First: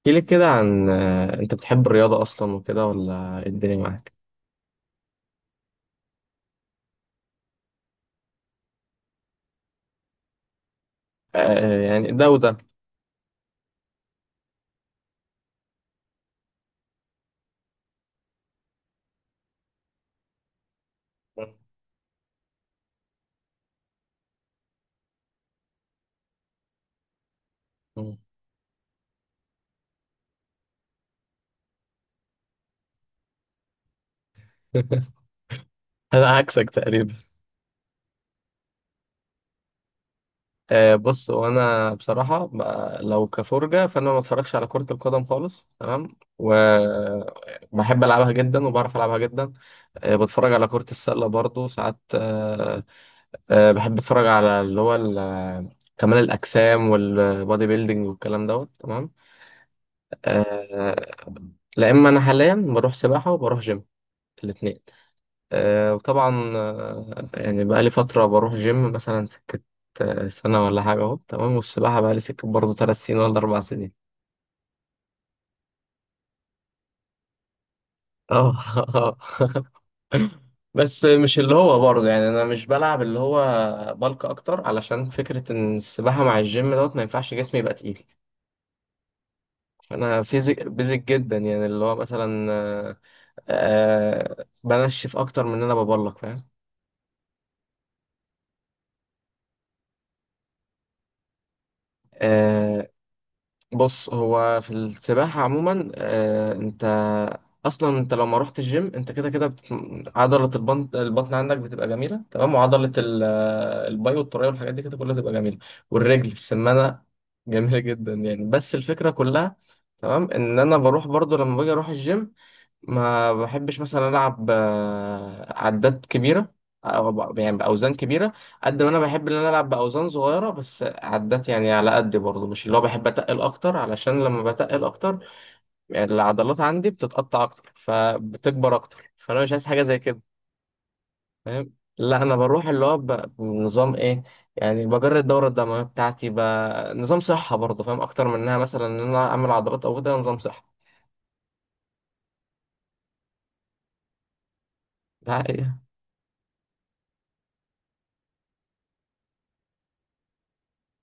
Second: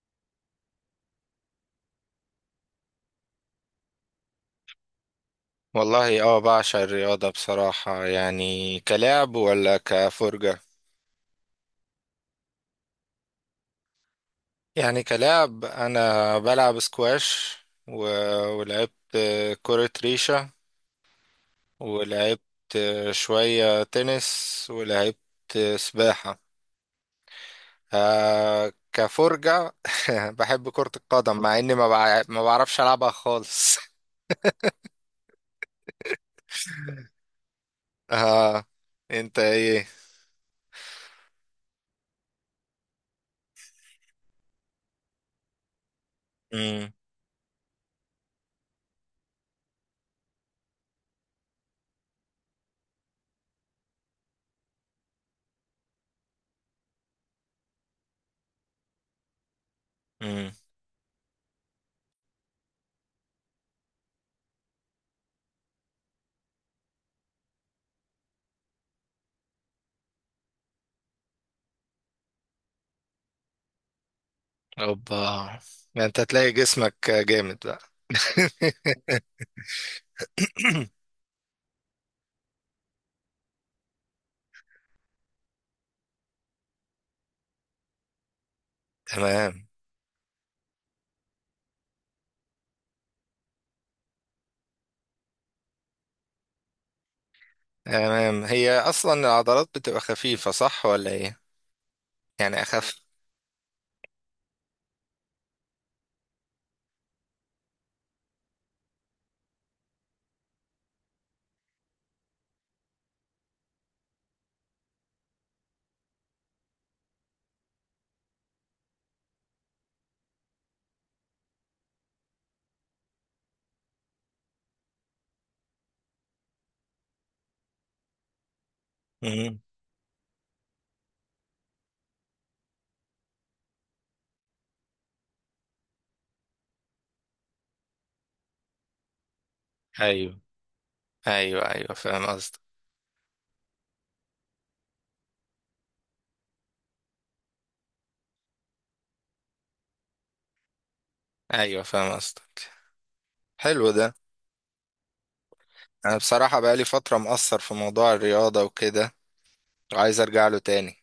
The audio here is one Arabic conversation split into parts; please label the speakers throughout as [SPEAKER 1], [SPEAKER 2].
[SPEAKER 1] احكي لي كده عن انت بتحب الرياضة اصلا وكده ولا إيه الدنيا معاك؟
[SPEAKER 2] والله بعشق الرياضة بصراحة، يعني كلاعب ولا كفرجة.
[SPEAKER 1] يعني ده وده.
[SPEAKER 2] يعني كلاعب أنا بلعب سكواش و... ولعبت كرة ريشة، ولعبت شوية تنس، ولعبت سباحة.
[SPEAKER 1] مم.
[SPEAKER 2] كفرجة. بحب كرة القدم مع إني ما بعرفش ألعبها خالص.
[SPEAKER 1] انا عكسك تقريبا.
[SPEAKER 2] آه أنت إيه؟
[SPEAKER 1] بص، وانا بصراحة بقى لو كفرجة فانا ما اتفرجش على كرة القدم خالص، تمام،
[SPEAKER 2] مم.
[SPEAKER 1] وبحب العبها جدا وبعرف العبها جدا. بتفرج على كرة السلة برضو ساعات. بحب اتفرج على كمال الاجسام والبودي بيلدينج والكلام دوت، تمام.
[SPEAKER 2] مم.
[SPEAKER 1] آه، لا، اما انا حاليا بروح سباحه وبروح جيم الاثنين. أه، وطبعا، يعني بقى لي فتره بروح جيم مثلا سكه سنه ولا حاجه اهو، تمام، والسباحه بقى لي سكه برضه 3 سنين ولا 4 سنين.
[SPEAKER 2] أوبا، ده أنت تلاقي جسمك جامد بقى.
[SPEAKER 1] اه. آه. بس مش اللي هو برضه، يعني انا مش بلعب اللي هو بلك اكتر، علشان فكره ان السباحه مع الجيم دوت ما ينفعش جسمي يبقى تقيل.
[SPEAKER 2] تمام.
[SPEAKER 1] انا فيزيك بيزك جدا، يعني اللي هو مثلا، بنشف اكتر من ان انا ببلك، فاهم.
[SPEAKER 2] تمام، هي اصلا العضلات بتبقى خفيفة، صح ولا ايه؟ يعني
[SPEAKER 1] آه،
[SPEAKER 2] اخف.
[SPEAKER 1] بص، هو في السباحة عموما، انت اصلا انت لو ما رحت الجيم انت كده كده عضلة البطن عندك بتبقى جميلة، تمام، وعضلة الباي والتراي والحاجات دي كده كلها تبقى جميلة، والرجل السمانة جميلة جدا، يعني بس الفكرة كلها، تمام، ان انا بروح برضو. لما باجي اروح الجيم ما بحبش مثلا العب عدات كبيره، يعني باوزان كبيره. قد ما انا بحب ان انا
[SPEAKER 2] مم.
[SPEAKER 1] العب باوزان صغيره بس عدات، يعني على قد برضه، مش اللي هو بحب اتقل اكتر، علشان لما بتقل اكتر يعني العضلات عندي بتتقطع اكتر فبتكبر اكتر، فانا مش عايز حاجه زي كده،
[SPEAKER 2] ايوه. ايوه
[SPEAKER 1] فاهم.
[SPEAKER 2] ايوه،
[SPEAKER 1] لا،
[SPEAKER 2] فاهم
[SPEAKER 1] انا
[SPEAKER 2] قصدك.
[SPEAKER 1] بروح اللي هو بنظام ايه، يعني بجري الدوره الدمويه بتاعتي نظام صحه، برضه فاهم، اكتر منها مثلا ان انا اعمل عضلات او كده. نظام صحه.
[SPEAKER 2] ايوه فاهم قصدك. حلو ده.
[SPEAKER 1] ده حقيقة.
[SPEAKER 2] انا بصراحة بقالي فترة مقصر في موضوع الرياضة وكده، وعايز ارجع له تاني.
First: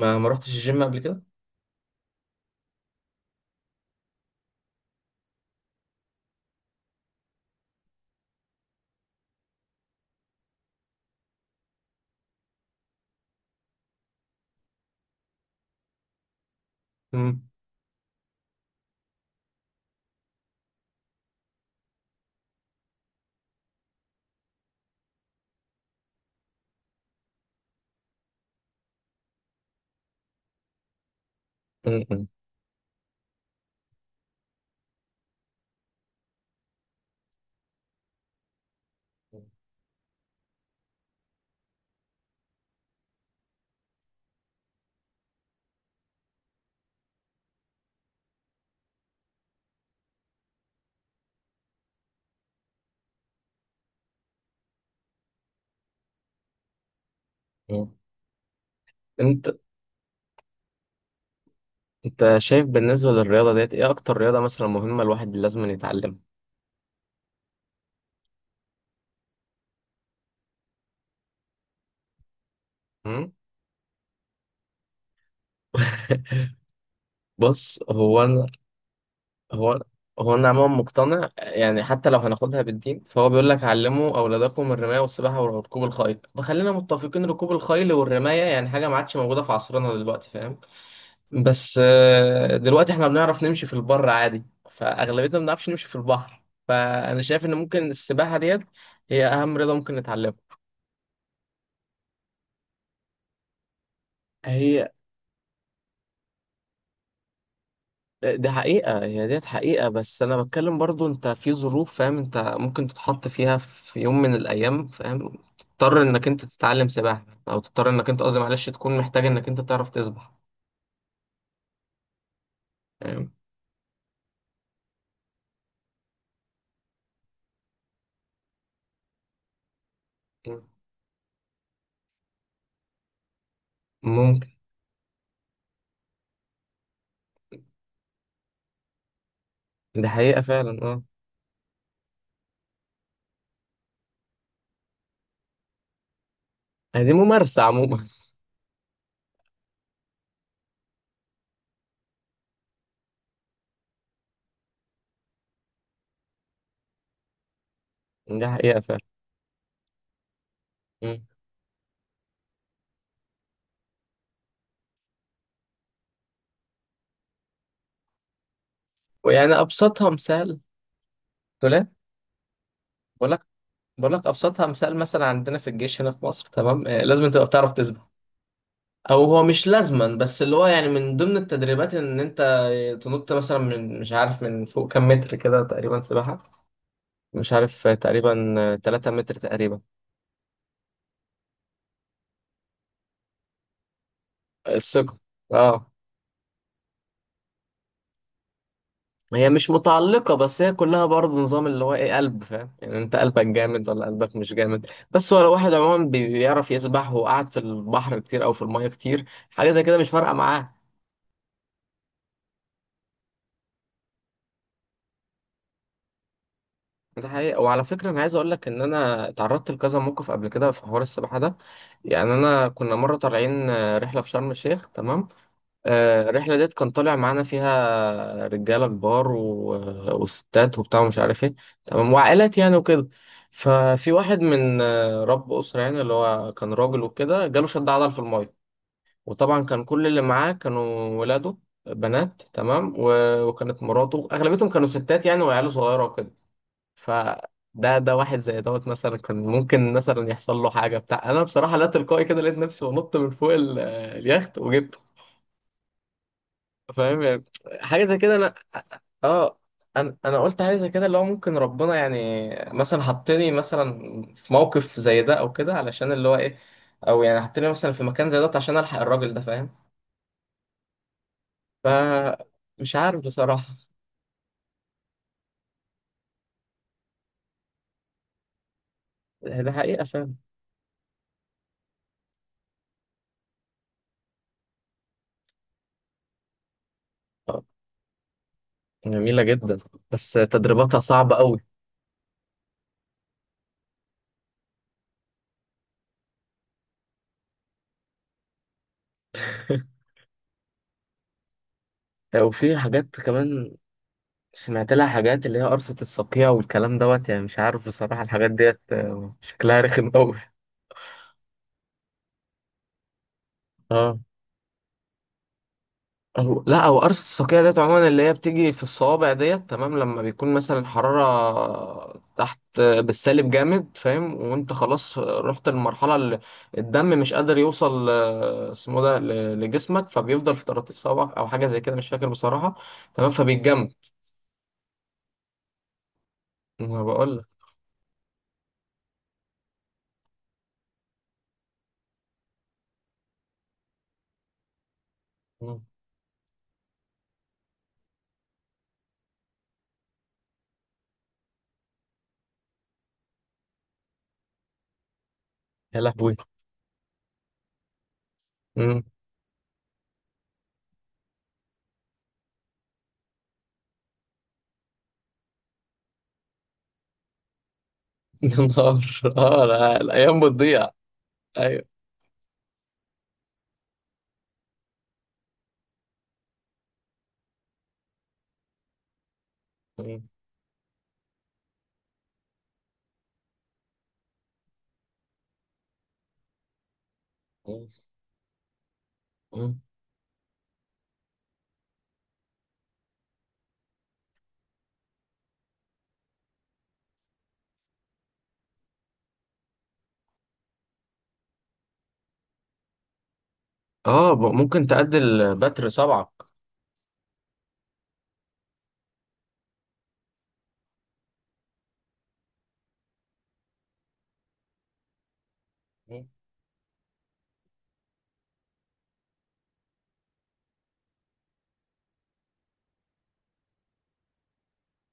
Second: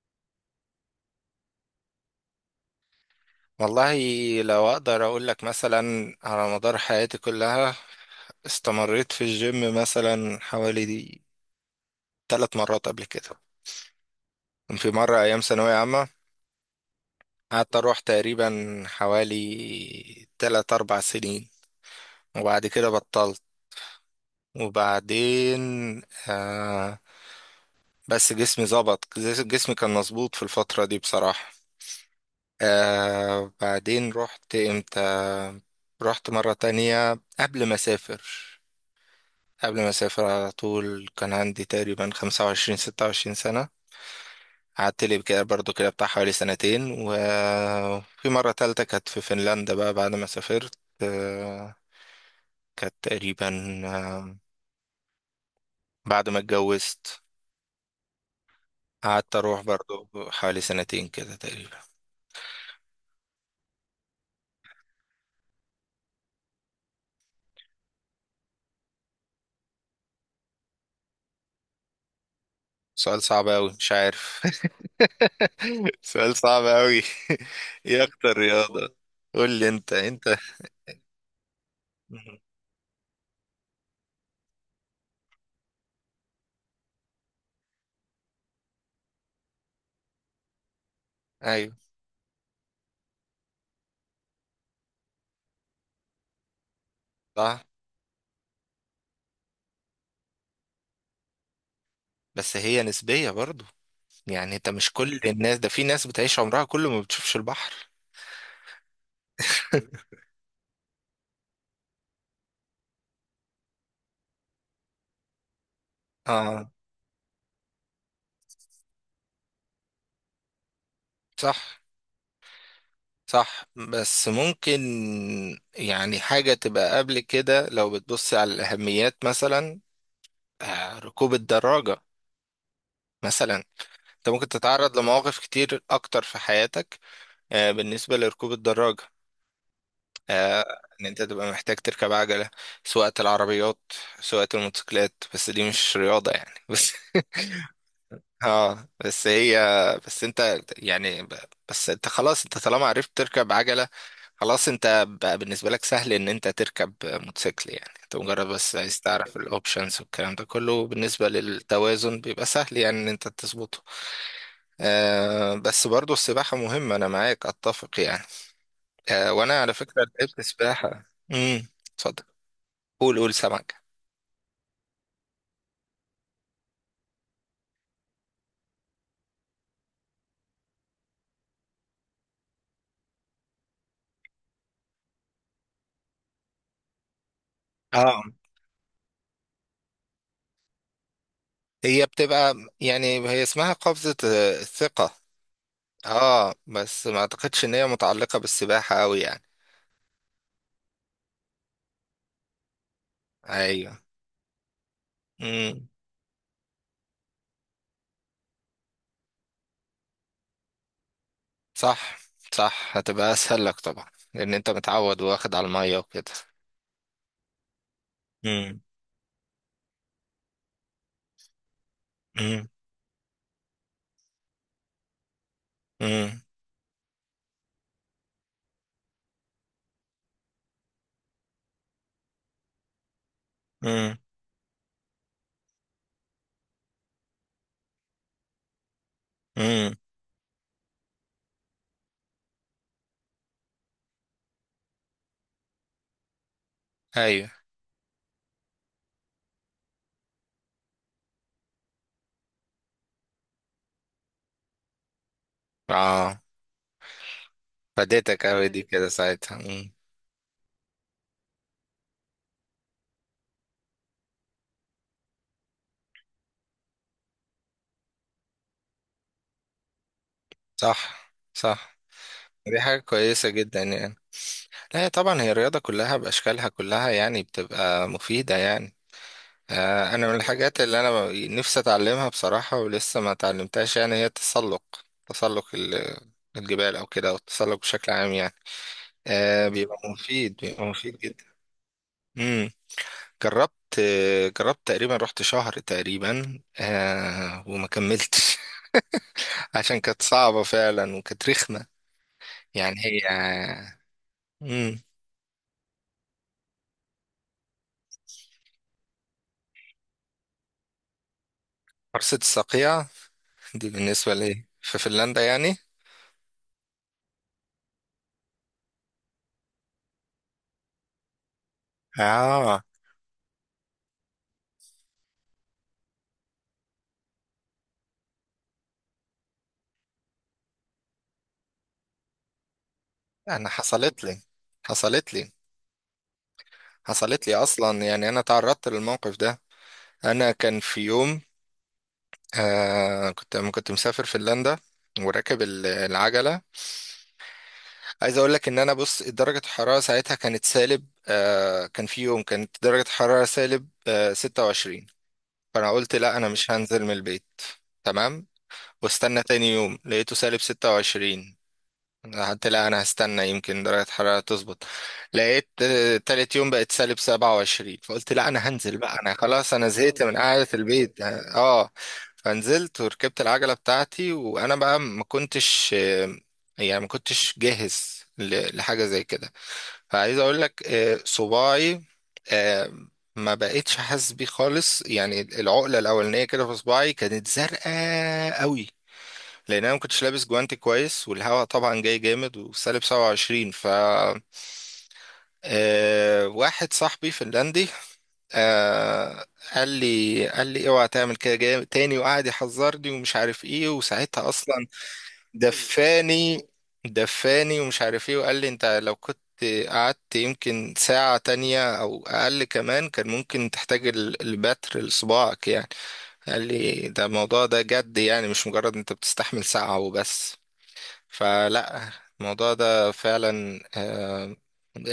[SPEAKER 1] ما رحتش الجيم قبل كده؟
[SPEAKER 2] والله، لو اقدر اقول لك مثلا، على مدار حياتي كلها استمريت في الجيم مثلا حوالي دي 3 مرات قبل كده. كان في مرة أيام ثانوية عامة قعدت اروح تقريبا حوالي 3 4 سنين وبعد كده بطلت. وبعدين آه بس جسمي ظبط، جسمي كان مظبوط في الفترة دي بصراحة.
[SPEAKER 1] مم.
[SPEAKER 2] بعدين رحت امتى؟ رحت مرة تانية قبل ما اسافر. قبل ما اسافر على طول كان عندي تقريبا 25 26 سنة. قعدت لي كده برضو، كده بتاع حوالي سنتين. وفي مرة تالتة كانت في فنلندا بقى بعد ما سافرت، آه، كانت تقريبا آه، بعد ما اتجوزت.
[SPEAKER 1] مم.
[SPEAKER 2] قعدت
[SPEAKER 1] انت
[SPEAKER 2] اروح برضو حوالي سنتين كده تقريبا.
[SPEAKER 1] انت شايف بالنسبة للرياضة ديت ايه اكتر رياضة مثلا مهمة الواحد لازم يتعلمها؟
[SPEAKER 2] سؤال
[SPEAKER 1] مم؟
[SPEAKER 2] صعب اوي، مش عارف. سؤال صعب اوي.
[SPEAKER 1] بص،
[SPEAKER 2] ايه اكتر رياضة؟ قول لي
[SPEAKER 1] هو
[SPEAKER 2] انت
[SPEAKER 1] هو
[SPEAKER 2] انت
[SPEAKER 1] انا عموما مقتنع، يعني حتى لو
[SPEAKER 2] مهم.
[SPEAKER 1] هناخدها بالدين فهو بيقول لك علموا اولادكم الرماية والسباحة وركوب الخيل، فخلينا متفقين ركوب الخيل والرماية يعني حاجة ما عادش موجودة في عصرنا دلوقتي، فاهم.
[SPEAKER 2] ايوه.
[SPEAKER 1] بس دلوقتي احنا بنعرف نمشي في البر عادي، فاغلبيتنا ما بنعرفش نمشي في البحر، فانا شايف ان
[SPEAKER 2] صح،
[SPEAKER 1] ممكن السباحة ديت هي اهم رياضة ممكن نتعلمها.
[SPEAKER 2] بس هي نسبية برضو. يعني انت
[SPEAKER 1] هي
[SPEAKER 2] مش كل الناس، ده في ناس بتعيش عمرها كله ما بتشوفش البحر.
[SPEAKER 1] ده حقيقة، هي ديت حقيقة، بس أنا بتكلم برضو أنت في ظروف، فاهم، أنت ممكن تتحط فيها في يوم من الأيام، فاهم، تضطر إنك أنت
[SPEAKER 2] اه،
[SPEAKER 1] تتعلم سباحة، أو تضطر إنك أنت، قصدي معلش، تكون محتاج إنك أنت تعرف تسبح،
[SPEAKER 2] صح
[SPEAKER 1] فاهم.
[SPEAKER 2] صح، بس ممكن يعني حاجة تبقى قبل كده لو بتبص على الأهميات، مثلا ركوب الدراجة مثلا. انت
[SPEAKER 1] ممكن.
[SPEAKER 2] ممكن تتعرض لمواقف كتير اكتر في حياتك بالنسبة لركوب الدراجة.
[SPEAKER 1] ده حقيقة
[SPEAKER 2] آه،
[SPEAKER 1] فعلا، أه.
[SPEAKER 2] ان انت تبقى محتاج تركب عجلة، سواقة العربيات، سواقة الموتوسيكلات. بس دي مش رياضة يعني. بس
[SPEAKER 1] هي دي ممارسة عموما.
[SPEAKER 2] اه بس هي بس انت يعني ب- بس انت خلاص، انت طالما عرفت تركب عجلة، خلاص انت بقى بالنسبة لك سهل ان انت تركب موتوسيكل. يعني انت مجرد
[SPEAKER 1] ده
[SPEAKER 2] بس
[SPEAKER 1] حقيقة
[SPEAKER 2] عايز
[SPEAKER 1] فعلا.
[SPEAKER 2] تعرف الاوبشنز والكلام ده كله،
[SPEAKER 1] مم.
[SPEAKER 2] بالنسبة للتوازن بيبقى سهل يعني ان انت تظبطه. بس برضو السباحة مهمة، أنا معاك أتفق يعني.
[SPEAKER 1] ويعني
[SPEAKER 2] وأنا على فكرة
[SPEAKER 1] أبسطها
[SPEAKER 2] لعبت
[SPEAKER 1] مثال.
[SPEAKER 2] سباحة. امم
[SPEAKER 1] تقول إيه؟
[SPEAKER 2] اتفضل. قول
[SPEAKER 1] بقول
[SPEAKER 2] قول
[SPEAKER 1] لك
[SPEAKER 2] سمك.
[SPEAKER 1] بقول لك أبسطها مثال. مثلا عندنا في الجيش هنا في مصر، تمام، لازم أنت تبقى بتعرف تسبح، او هو مش لازما بس اللي هو، يعني من ضمن التدريبات ان انت تنط مثلا من، مش عارف، من فوق كام متر كده تقريبا سباحة، مش عارف
[SPEAKER 2] اه،
[SPEAKER 1] تقريبا 3 متر تقريبا.
[SPEAKER 2] هي بتبقى، يعني هي اسمها قفزة الثقة.
[SPEAKER 1] الثقل. اه،
[SPEAKER 2] اه بس ما أعتقدش إن هي متعلقة بالسباحة أوي يعني.
[SPEAKER 1] هي مش متعلقة، بس هي كلها برضه نظام اللي هو ايه، قلب، فاهم، يعني انت قلبك جامد
[SPEAKER 2] أيوه.
[SPEAKER 1] ولا قلبك مش جامد. بس هو لو واحد
[SPEAKER 2] امم
[SPEAKER 1] عموما بيعرف يسبح وقعد في البحر كتير او في المية كتير، حاجة زي كده مش فارقة معاه.
[SPEAKER 2] صح صح، هتبقى أسهل لك طبعا لأن أنت متعود واخد على المية وكده.
[SPEAKER 1] ده حقيقة، وعلى فكرة أنا عايز أقول لك
[SPEAKER 2] امم.
[SPEAKER 1] إن أنا اتعرضت لكذا موقف قبل كده في حوار السباحة ده. يعني أنا
[SPEAKER 2] امم.
[SPEAKER 1] كنا مرة طالعين رحلة في شرم الشيخ، تمام.
[SPEAKER 2] امم.
[SPEAKER 1] الرحلة ديت كان طالع معانا فيها رجالة كبار و... وستات وبتاع ومش عارف إيه، تمام، وعائلات يعني وكده. ففي
[SPEAKER 2] امم.
[SPEAKER 1] واحد من رب أسرة يعني، اللي هو كان راجل وكده، جاله شد عضل في المية، وطبعا كان
[SPEAKER 2] امم.
[SPEAKER 1] كل اللي معاه كانوا ولاده بنات، تمام، و... وكانت مراته، أغلبيتهم كانوا ستات يعني، وعياله صغيرة وكده.
[SPEAKER 2] أيوه.
[SPEAKER 1] فده ده واحد زي دوت مثلا كان ممكن مثلا يحصل له حاجه بتاع. انا بصراحه لا، تلقائي كده لقيت نفسي بنط من فوق اليخت وجبته،
[SPEAKER 2] اه،
[SPEAKER 1] فاهم يعني. حاجه زي كده.
[SPEAKER 2] فادتك
[SPEAKER 1] انا
[SPEAKER 2] أوي دي كده ساعتها.
[SPEAKER 1] اه انا انا قلت حاجه زي كده اللي هو ممكن ربنا يعني مثلا حطني مثلا في موقف زي ده او كده، علشان اللي هو ايه، او يعني حطني مثلا في مكان زي ده عشان الحق الراجل ده، فاهم.
[SPEAKER 2] صح
[SPEAKER 1] ف،
[SPEAKER 2] صح، دي
[SPEAKER 1] مش
[SPEAKER 2] حاجة
[SPEAKER 1] عارف
[SPEAKER 2] كويسة
[SPEAKER 1] بصراحه.
[SPEAKER 2] جدا يعني. لا هي طبعا، هي الرياضة كلها بأشكالها كلها يعني بتبقى مفيدة يعني.
[SPEAKER 1] ده حقيقه،
[SPEAKER 2] أنا من
[SPEAKER 1] فاهم.
[SPEAKER 2] الحاجات اللي أنا نفسي أتعلمها بصراحة ولسه ما اتعلمتهاش، يعني هي التسلق. تسلق الجبال أو كده، أو
[SPEAKER 1] آه،
[SPEAKER 2] التسلق بشكل عام يعني.
[SPEAKER 1] جميله جدا.
[SPEAKER 2] بيبقى
[SPEAKER 1] بس
[SPEAKER 2] مفيد، بيبقى
[SPEAKER 1] تدريباتها
[SPEAKER 2] مفيد
[SPEAKER 1] صعبه
[SPEAKER 2] جدا.
[SPEAKER 1] قوي.
[SPEAKER 2] مم. جربت. جربت تقريبا، رحت شهر تقريبا وما كملتش. عشان كانت صعبة فعلا وكانت رخمة.
[SPEAKER 1] وفي
[SPEAKER 2] يعني هي.
[SPEAKER 1] حاجات كمان سمعت
[SPEAKER 2] مم.
[SPEAKER 1] لها. حاجات اللي هي قرصة الصقيع والكلام دوت، يعني مش عارف بصراحة الحاجات ديت شكلها رخم أوي.
[SPEAKER 2] حرصة الصقيع دي
[SPEAKER 1] اه.
[SPEAKER 2] بالنسبة لي في فنلندا يعني.
[SPEAKER 1] أو لا، أو قرصة الصقيع ديت عموما اللي هي بتيجي في الصوابع ديت، تمام، لما بيكون مثلا الحرارة تحت،
[SPEAKER 2] آه
[SPEAKER 1] بالسالب جامد، فاهم، وأنت خلاص رحت للمرحلة اللي الدم مش قادر يوصل، اسمه ده، لجسمك، فبيفضل في طراطيف صوابعك أو حاجة زي كده، مش فاكر بصراحة، تمام،
[SPEAKER 2] أنا
[SPEAKER 1] فبيتجمد.
[SPEAKER 2] حصلت لي
[SPEAKER 1] أنا بقول لك.
[SPEAKER 2] حصلت لي أصلا يعني، أنا تعرضت للموقف ده. أنا كان في يوم، آه كنت كنت مسافر فنلندا وراكب
[SPEAKER 1] مم.
[SPEAKER 2] العجلة. عايز أقول لك إن أنا، بص، درجة الحرارة ساعتها كانت سالب، كان في يوم كانت درجة الحرارة سالب 26. فأنا
[SPEAKER 1] يا
[SPEAKER 2] قلت
[SPEAKER 1] لهوي.
[SPEAKER 2] لا، أنا مش هنزل من البيت. تمام.
[SPEAKER 1] مم.
[SPEAKER 2] واستنى تاني يوم لقيته سالب 26. حتى لا، انا هستنى يمكن درجة الحرارة تظبط. لقيت تالت يوم بقت سالب 27. فقلت
[SPEAKER 1] يا
[SPEAKER 2] لا، انا هنزل
[SPEAKER 1] نهار!
[SPEAKER 2] بقى، انا
[SPEAKER 1] اه،
[SPEAKER 2] خلاص انا
[SPEAKER 1] لا
[SPEAKER 2] زهقت من
[SPEAKER 1] الأيام
[SPEAKER 2] قعدة
[SPEAKER 1] بتضيع.
[SPEAKER 2] البيت اه
[SPEAKER 1] ايوه.
[SPEAKER 2] آه. فنزلت وركبت العجلة بتاعتي، وانا بقى ما كنتش يعني ما كنتش جاهز لحاجة زي كده.
[SPEAKER 1] مم.
[SPEAKER 2] فعايز اقول لك صباعي آه، ما بقتش حاسس بيه خالص يعني. العقلة الأولانية كده في صباعي كانت
[SPEAKER 1] مم.
[SPEAKER 2] زرقاء قوي،
[SPEAKER 1] مم.
[SPEAKER 2] لان انا ما كنتش لابس جوانتي كويس والهواء طبعا جاي جامد وسالب 27. ف آه، واحد صاحبي فنلندي آه، قال لي اوعى تعمل كده جامد تاني، وقعد يحذرني ومش عارف ايه.
[SPEAKER 1] اه،
[SPEAKER 2] وساعتها
[SPEAKER 1] ممكن
[SPEAKER 2] اصلا
[SPEAKER 1] تأدي البتر صبعك.
[SPEAKER 2] دفاني، دفاني ومش عارف ايه. وقال لي انت لو كنت قعدت يمكن ساعة تانية أو أقل كمان كان ممكن تحتاج البتر لصباعك يعني.
[SPEAKER 1] مم.
[SPEAKER 2] قال لي ده الموضوع ده جد، يعني مش مجرد أنت بتستحمل ساعة وبس. فلا، الموضوع ده فعلا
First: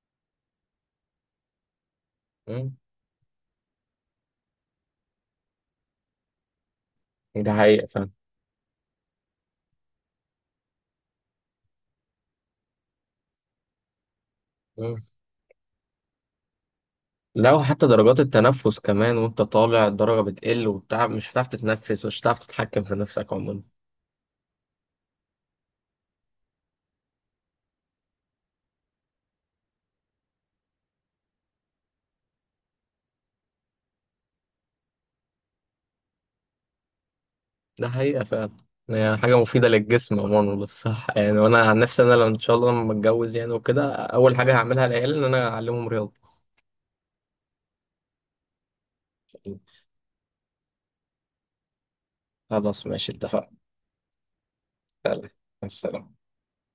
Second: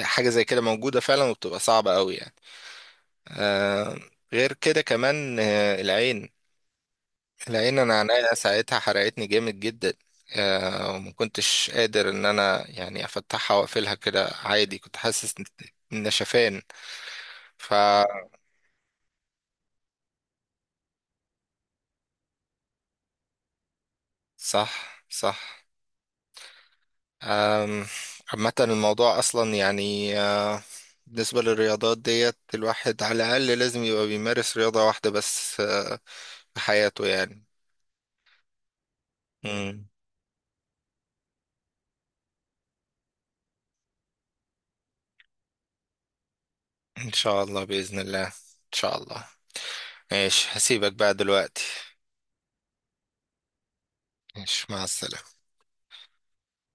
[SPEAKER 2] حاجة زي كده موجودة فعلا وبتبقى صعبة قوي يعني.
[SPEAKER 1] مم.
[SPEAKER 2] آه، غير كده كمان العين.
[SPEAKER 1] ده حقيقة
[SPEAKER 2] انا
[SPEAKER 1] فعلا.
[SPEAKER 2] عينيا ساعتها حرقتني جامد جدا، وما كنتش قادر ان انا يعني افتحها واقفلها كده عادي.
[SPEAKER 1] مم.
[SPEAKER 2] كنت حاسس إن شفان.
[SPEAKER 1] لا،
[SPEAKER 2] ف
[SPEAKER 1] وحتى درجات التنفس كمان، وانت طالع الدرجة بتقل وبتاع، مش هتعرف تتنفس، مش هتعرف تتحكم في نفسك عموما.
[SPEAKER 2] صح صح. أم، عامة الموضوع أصلا يعني بالنسبة للرياضات ديت، الواحد على الأقل لازم يبقى بيمارس رياضة واحدة بس في حياته يعني.
[SPEAKER 1] ده حقيقة فعلا. يعني حاجة مفيدة
[SPEAKER 2] مم.
[SPEAKER 1] للجسم عموما وللصحة. يعني، وانا عن نفسي، انا لو ان شاء الله لما اتجوز يعني وكده، اول حاجة هعملها للعيال ان انا اعلمهم رياضة.
[SPEAKER 2] إن شاء الله بإذن الله، إن شاء الله. ماشي، هسيبك بقى دلوقتي.
[SPEAKER 1] خلاص، ماشي، اتفقنا.
[SPEAKER 2] ماشي، مع
[SPEAKER 1] يلا،
[SPEAKER 2] السلامة.
[SPEAKER 1] مع السلامة.